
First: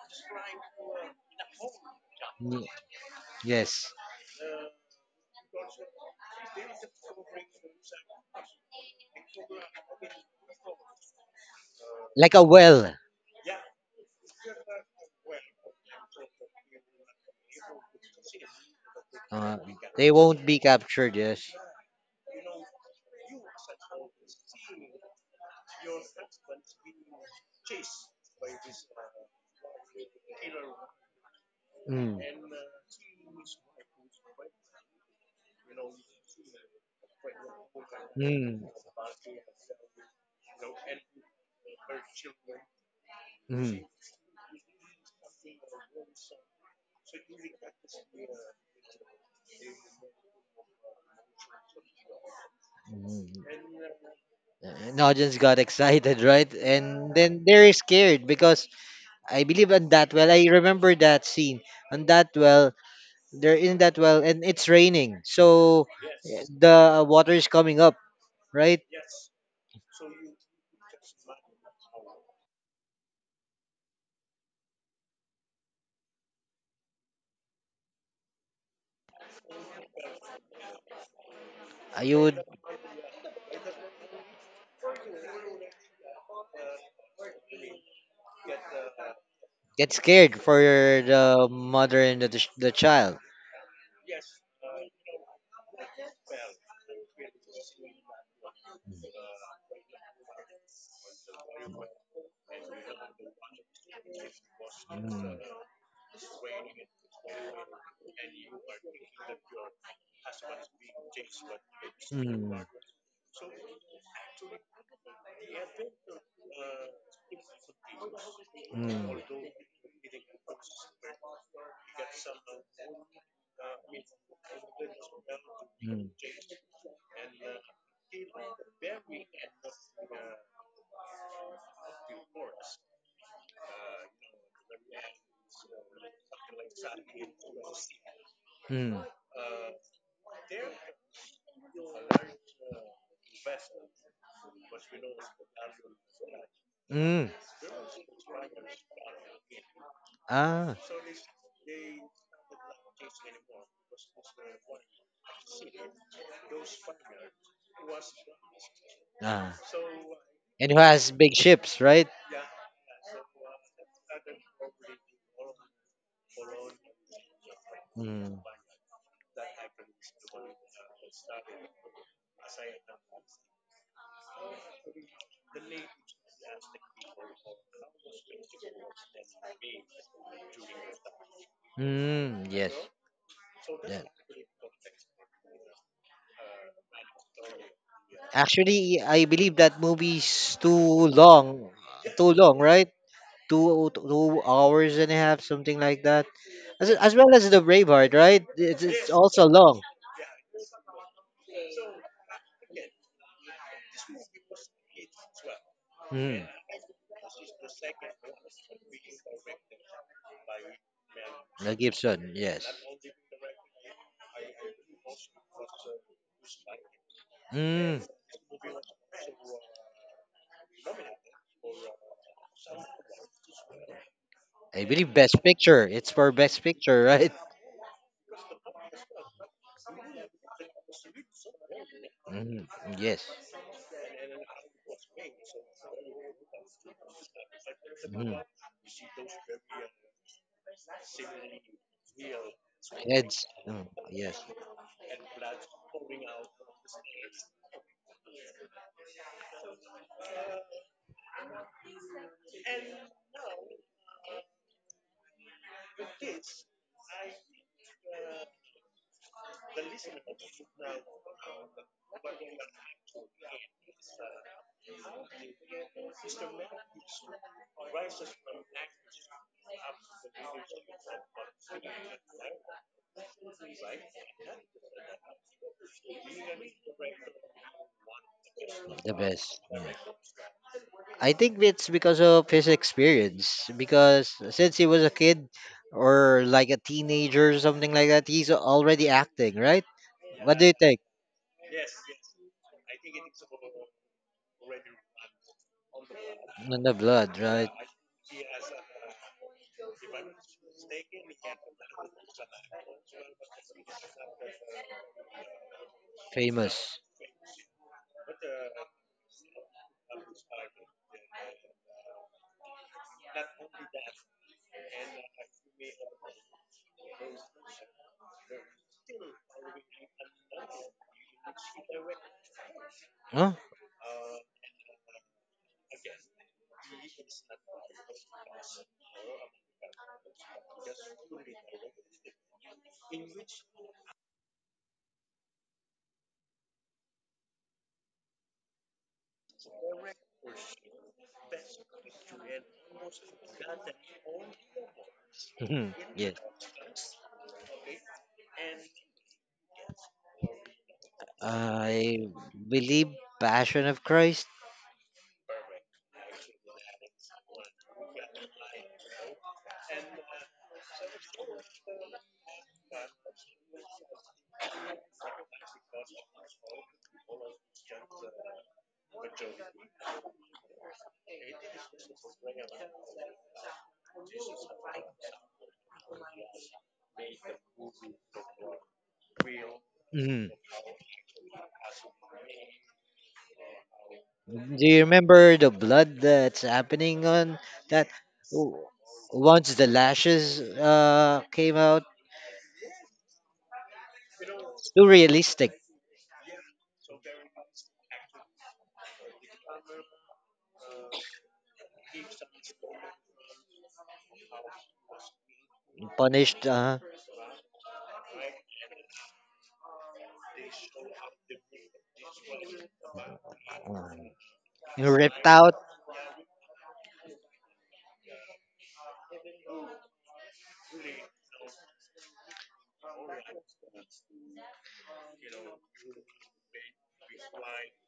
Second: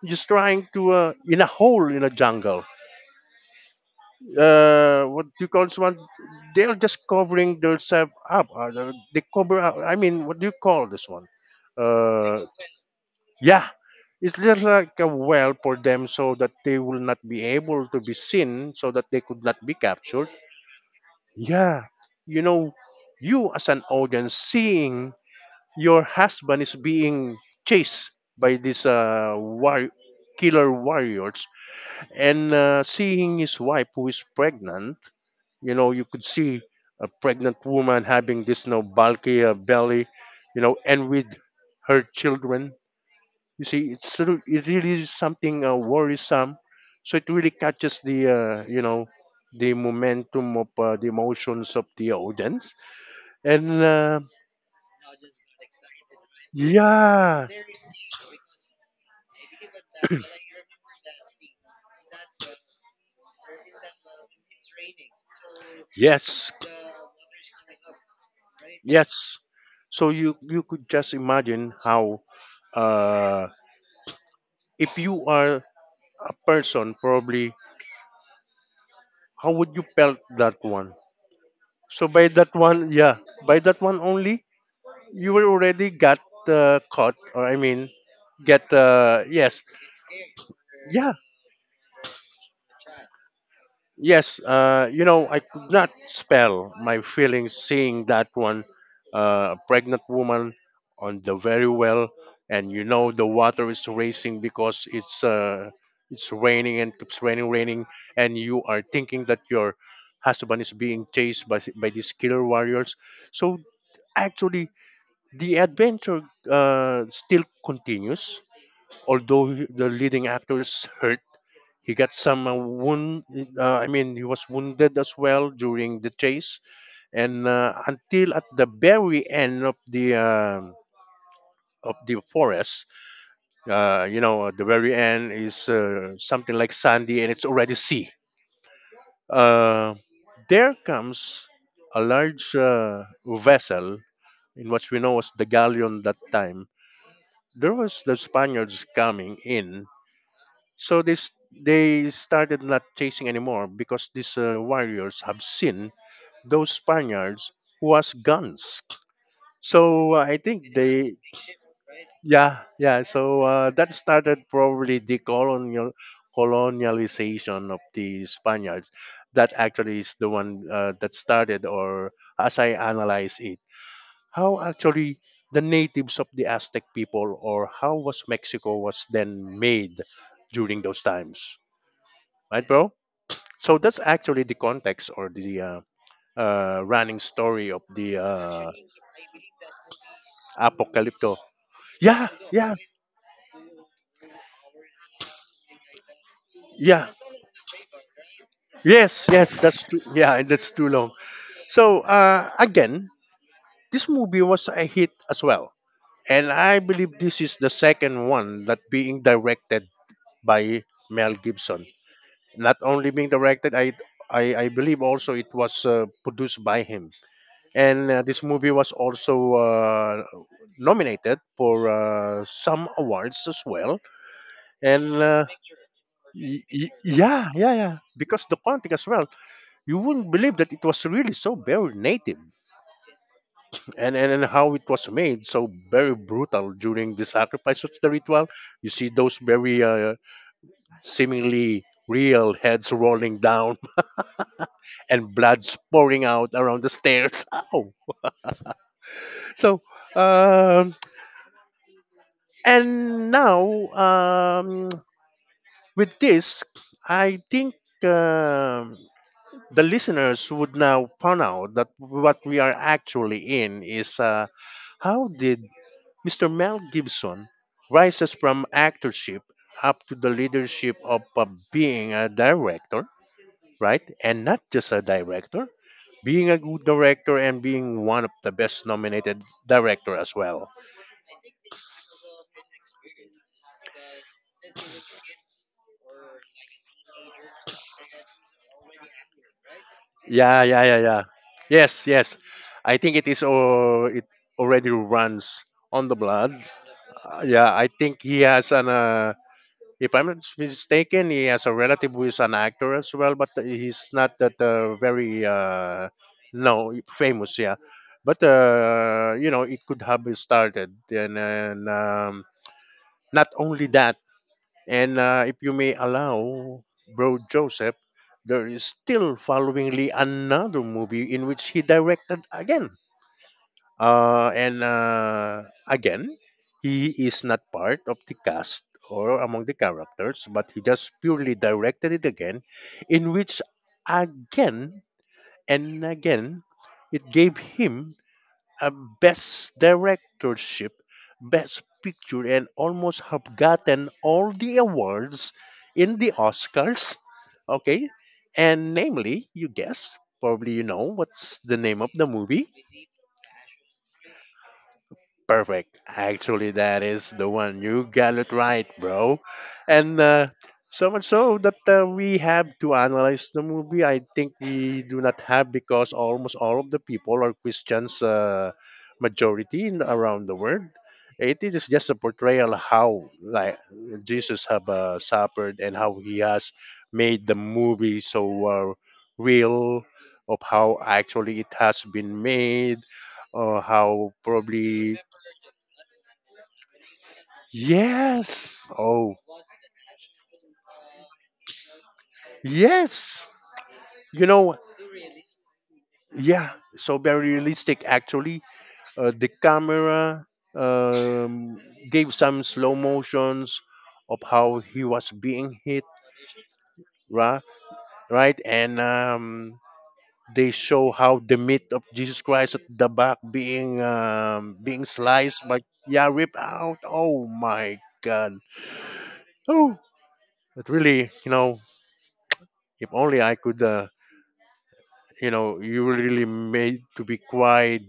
just trying to uh, in a hole in a jungle,
yes,
uh, what do you call this one, they're just covering themselves up, uh, they they cover up, I mean, what do you call this one,
like
uh,
a well.
yeah, it's just like a well for them, so that they will not be able to be seen, so that they could not
Uh,
be
they
captured.
won't be captured. Yes.
Yeah, you know, you as an audience seeing your husband is being chased by these uh, war- killer warriors,
Mm,
and uh, seeing his wife who is pregnant, you know, you could see a pregnant woman having this,
mm,
you know, bulky uh, belly, you know, and with her children.
mm,
You
mm.
see, it's sort of- it really is something uh, worrisome. So it really catches the uh, you know, the momentum of uh, the emotions of the audience and uh,
An audience got excited, right? And then
yeah,
they're scared because I believe on that well. I remember that scene on that well. They're in that well, and it's raining, so eh,
yes,
the water is coming up, right?
yes. So you you could just imagine how, uh, if you are a person, probably how would you felt that one.
Uh,
So
you
by
would
that one, yeah, by that one only, you were already got uh, caught, or I mean, get uh, yes,
get scared for your,
yeah.
the mother and the the child.
Yes, uh, you know, I could not spell my feelings seeing that one, uh, a pregnant woman on the very well, and you know the water is racing because
Mm.
it's
Mm.
uh, it's raining and keeps raining, raining, and you are thinking that your husband is being chased by by these killer
Mm.
warriors. So actually, the adventure uh, still continues. Although the leading actor is hurt, he got some uh, wound. uh, I mean, he was wounded as well during the
Mm.
chase. And uh, until at the very end of the um of the forest, uh, you know, at the very end is uh, something like sandy and it's already sea.
Mm.
uh, there comes a large uh, vessel, in what we know as the galleon that time.
Mm.
There was the Spaniards coming in.
Ah.
So this, they started not chasing anymore, because these uh, warriors have seen those Spaniards who has guns.
Ah.
So uh, I
And
think
who has
they,
big ships, right?
yeah, yeah. So uh, that started probably the colonial colonialization of the
Mm.
Spaniards. That actually is the one uh, that started, or as I analyze it, how actually the natives of the Aztec people, or how was Mexico was then made during those times,
Mm.
right,
Yes.
bro? So that's
Yeah.
actually the context or the uh, uh, running story of the uh,
Actually, I believe that movie's too
Apocalypto.
long.
Yeah,
Too long,
yeah,
right? Two two hours and a half, something like that. As,
yeah.
as well as the Braveheart, right? It's, it's
Yes,
also
yes,
long.
that's too, yeah, and that's too long. So uh, again, this movie was a hit as well,
Mm,
and I believe this is the second one that being directed by Mel
Mel
Gibson.
Gibson, yes.
Not only being directed, I I, I believe also it was uh, produced by him.
Mm,
And uh, this movie was also uh, nominated for uh, some awards as well.
I believe
And
Best
uh,
Picture. It's for Best
y- y-
Picture, right?
yeah yeah yeah because the content as well, you wouldn't believe that it was really so very native.
Mm, yes.
And, and and how it was made so very brutal during the sacrifice of the
Mm,
ritual. You see those very uh, seemingly real heads rolling
heads.
down
Mm, yes,
and blood pouring out around the stairs. Ow. So, um and now, um, with this, I think um the listeners would now find out that what we are actually in is uh, how did mister Mel Gibson rises from actorship up to the leadership of uh, being a director, right? And not just a director, being a good director and being one of the best
the
nominated
best. Yeah.
director as well.
I think it's because of his experience. Because since he was a kid or like a teenager or something like that, he's already acting, right? What
Yeah,
do you
yeah, yeah,
think?
yeah. Yes, yes. I think it is, or it already runs on the blood.
In the blood,
Uh,
right?
yeah, I think he has an uh, if I'm not mistaken, he has a relative who is an actor as well, but he's not that uh, very uh, no
Famous.
famous. Yeah, but uh, you know, it could have been started. And, and um, not only that, and uh, if you may allow, Bro Joseph, there is still followingly another movie in which he directed again.
Huh?
Uh, and uh, Again, he is not part of the cast or among the characters, but he just purely directed it again, in which again and again it gave him a best directorship, best picture, and almost have gotten all the awards in the
Yes.
Oscars. Okay, and namely, you guess, probably you know what's the name of the
I
movie.
believe Passion of Christ.
Perfect. Actually, that is the one. You got it right, bro. And uh, so much so that uh, we have to analyze the movie. I think we do not have, because almost all of the people are Christians, uh, majority in, around the world. It is just a portrayal how like Jesus have uh, suffered and how he has made the movie so uh, real,
Mhm.
of how actually it has been made or how
Do you
probably,
remember the blood that's happening on that?
yes,
W-
oh
Once the lashes uh, came out,
yes, you know,
too realistic.
yeah, so very realistic actually. Uh, the camera, um, gave some slow motions of how he was being hit,
Punished, uh,
right, right. And um, they show how the meat of Jesus Christ at the back being um, being
ripped
sliced,
out.
but yeah, ripped out. Oh my god. Oh. But really, you know, if only I could, uh, you know, you were really made to be quiet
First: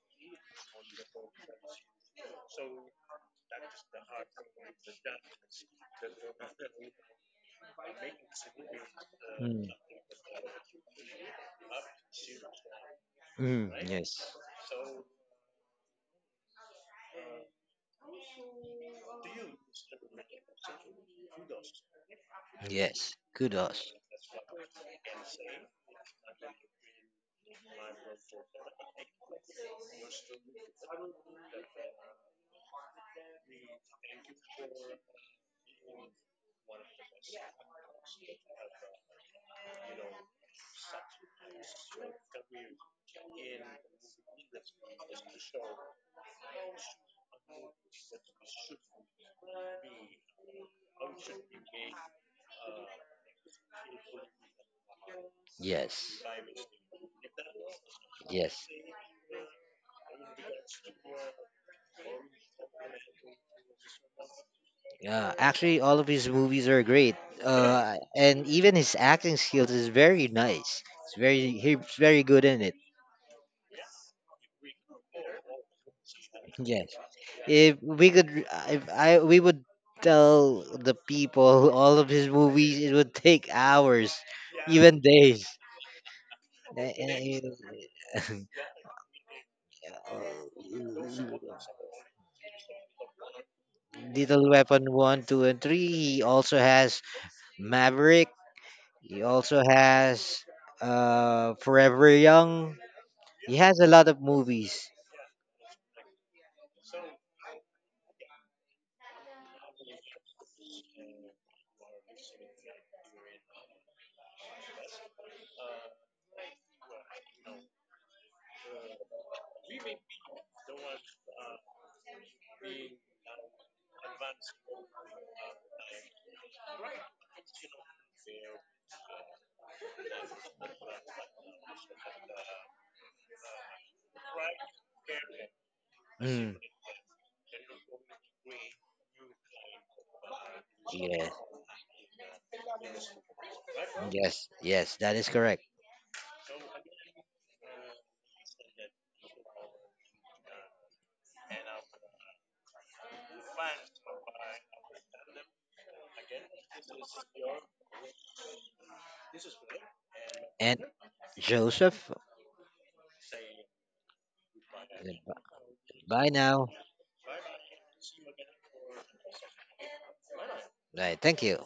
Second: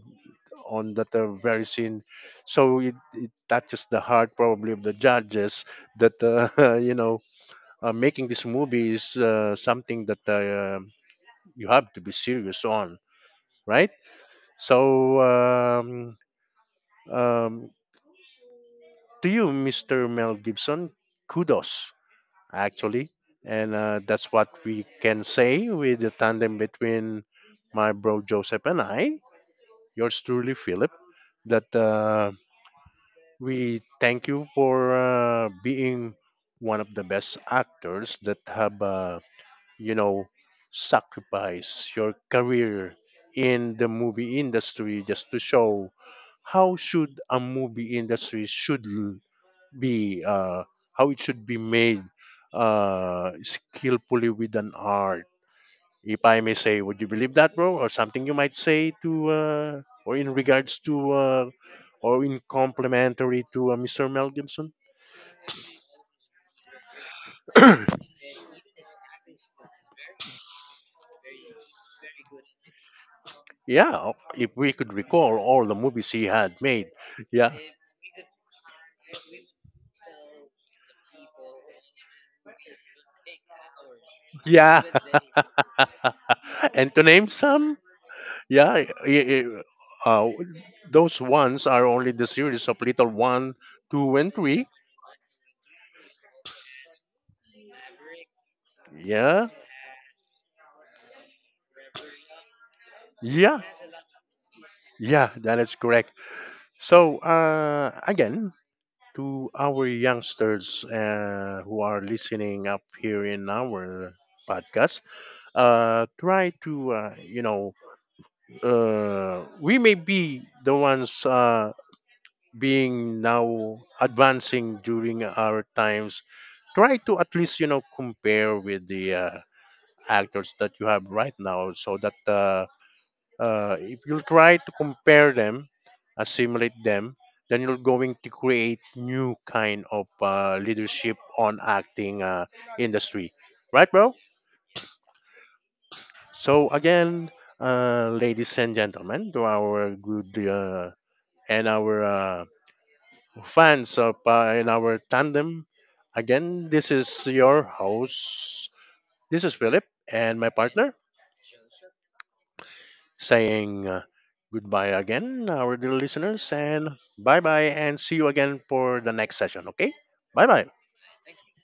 on that uh, very scene. So it, it touches the heart probably of the judges that, uh, you know, uh, making this movie is uh,
Mm.
something that uh, you have to be serious on,
Mm.
right?
Yes,
So, um, um, to you, mister Mel Gibson, kudos. Actually.
yes.
And
Kudos.
uh, that's what we can say with the tandem between my bro Joseph and I, yours truly, Philip, that uh, we thank you for uh, being one of the best actors that have, uh, you know, sacrificed your career in the movie industry just to show how should a movie industry should be uh, how it should be made, uh, skillfully with an art, if
Yes,
I may say. Would you believe that, bro? Or something you might
yes.
say to uh, or in regards to uh, or in complementary to uh, Mr. Mel Gibson?
Yeah, actually, all of his movies are great, uh, and even his acting skills is very nice. It's very He's very good in it.
Yeah. O- if we could recall all the movies he had
Yes,
made, yeah,
if we could, if I we would tell the people all of his movies, it would take hours,
yeah.
even days. Eh,
And to name some,
eh,
yeah, i- i- uh, those ones are only the series of Little one, two, and
Little
three.
Weapon one, two, and three. He also has Maverick. He
Yeah.
also has uh Forever Young. He
Yeah,
has a lot of movies.
yeah, that is correct. So, uh, again, to our youngsters uh, who are listening up here in our podcast, uh, try to, uh, you know, uh, we may be the ones uh, being now advancing during our times. Try to at least, you know, compare with the uh, actors that you have right now, so that uh, uh, if you'll try to compare them,
Mm,
assimilate them, then you're going to create new kind of uh, leadership
yeah.
on acting uh, industry, right, bro?
Yes, yes, that is correct.
So again, uh, ladies and gentlemen, to our good uh, and our uh, fans of uh, in our tandem, again, this is your host. This is Philip and my
And
partner.
Joseph,
Saying uh, goodbye again, our dear
bye
listeners,
now.
and bye bye, and see you again for the next session, okay? Bye bye.
Right, thank you.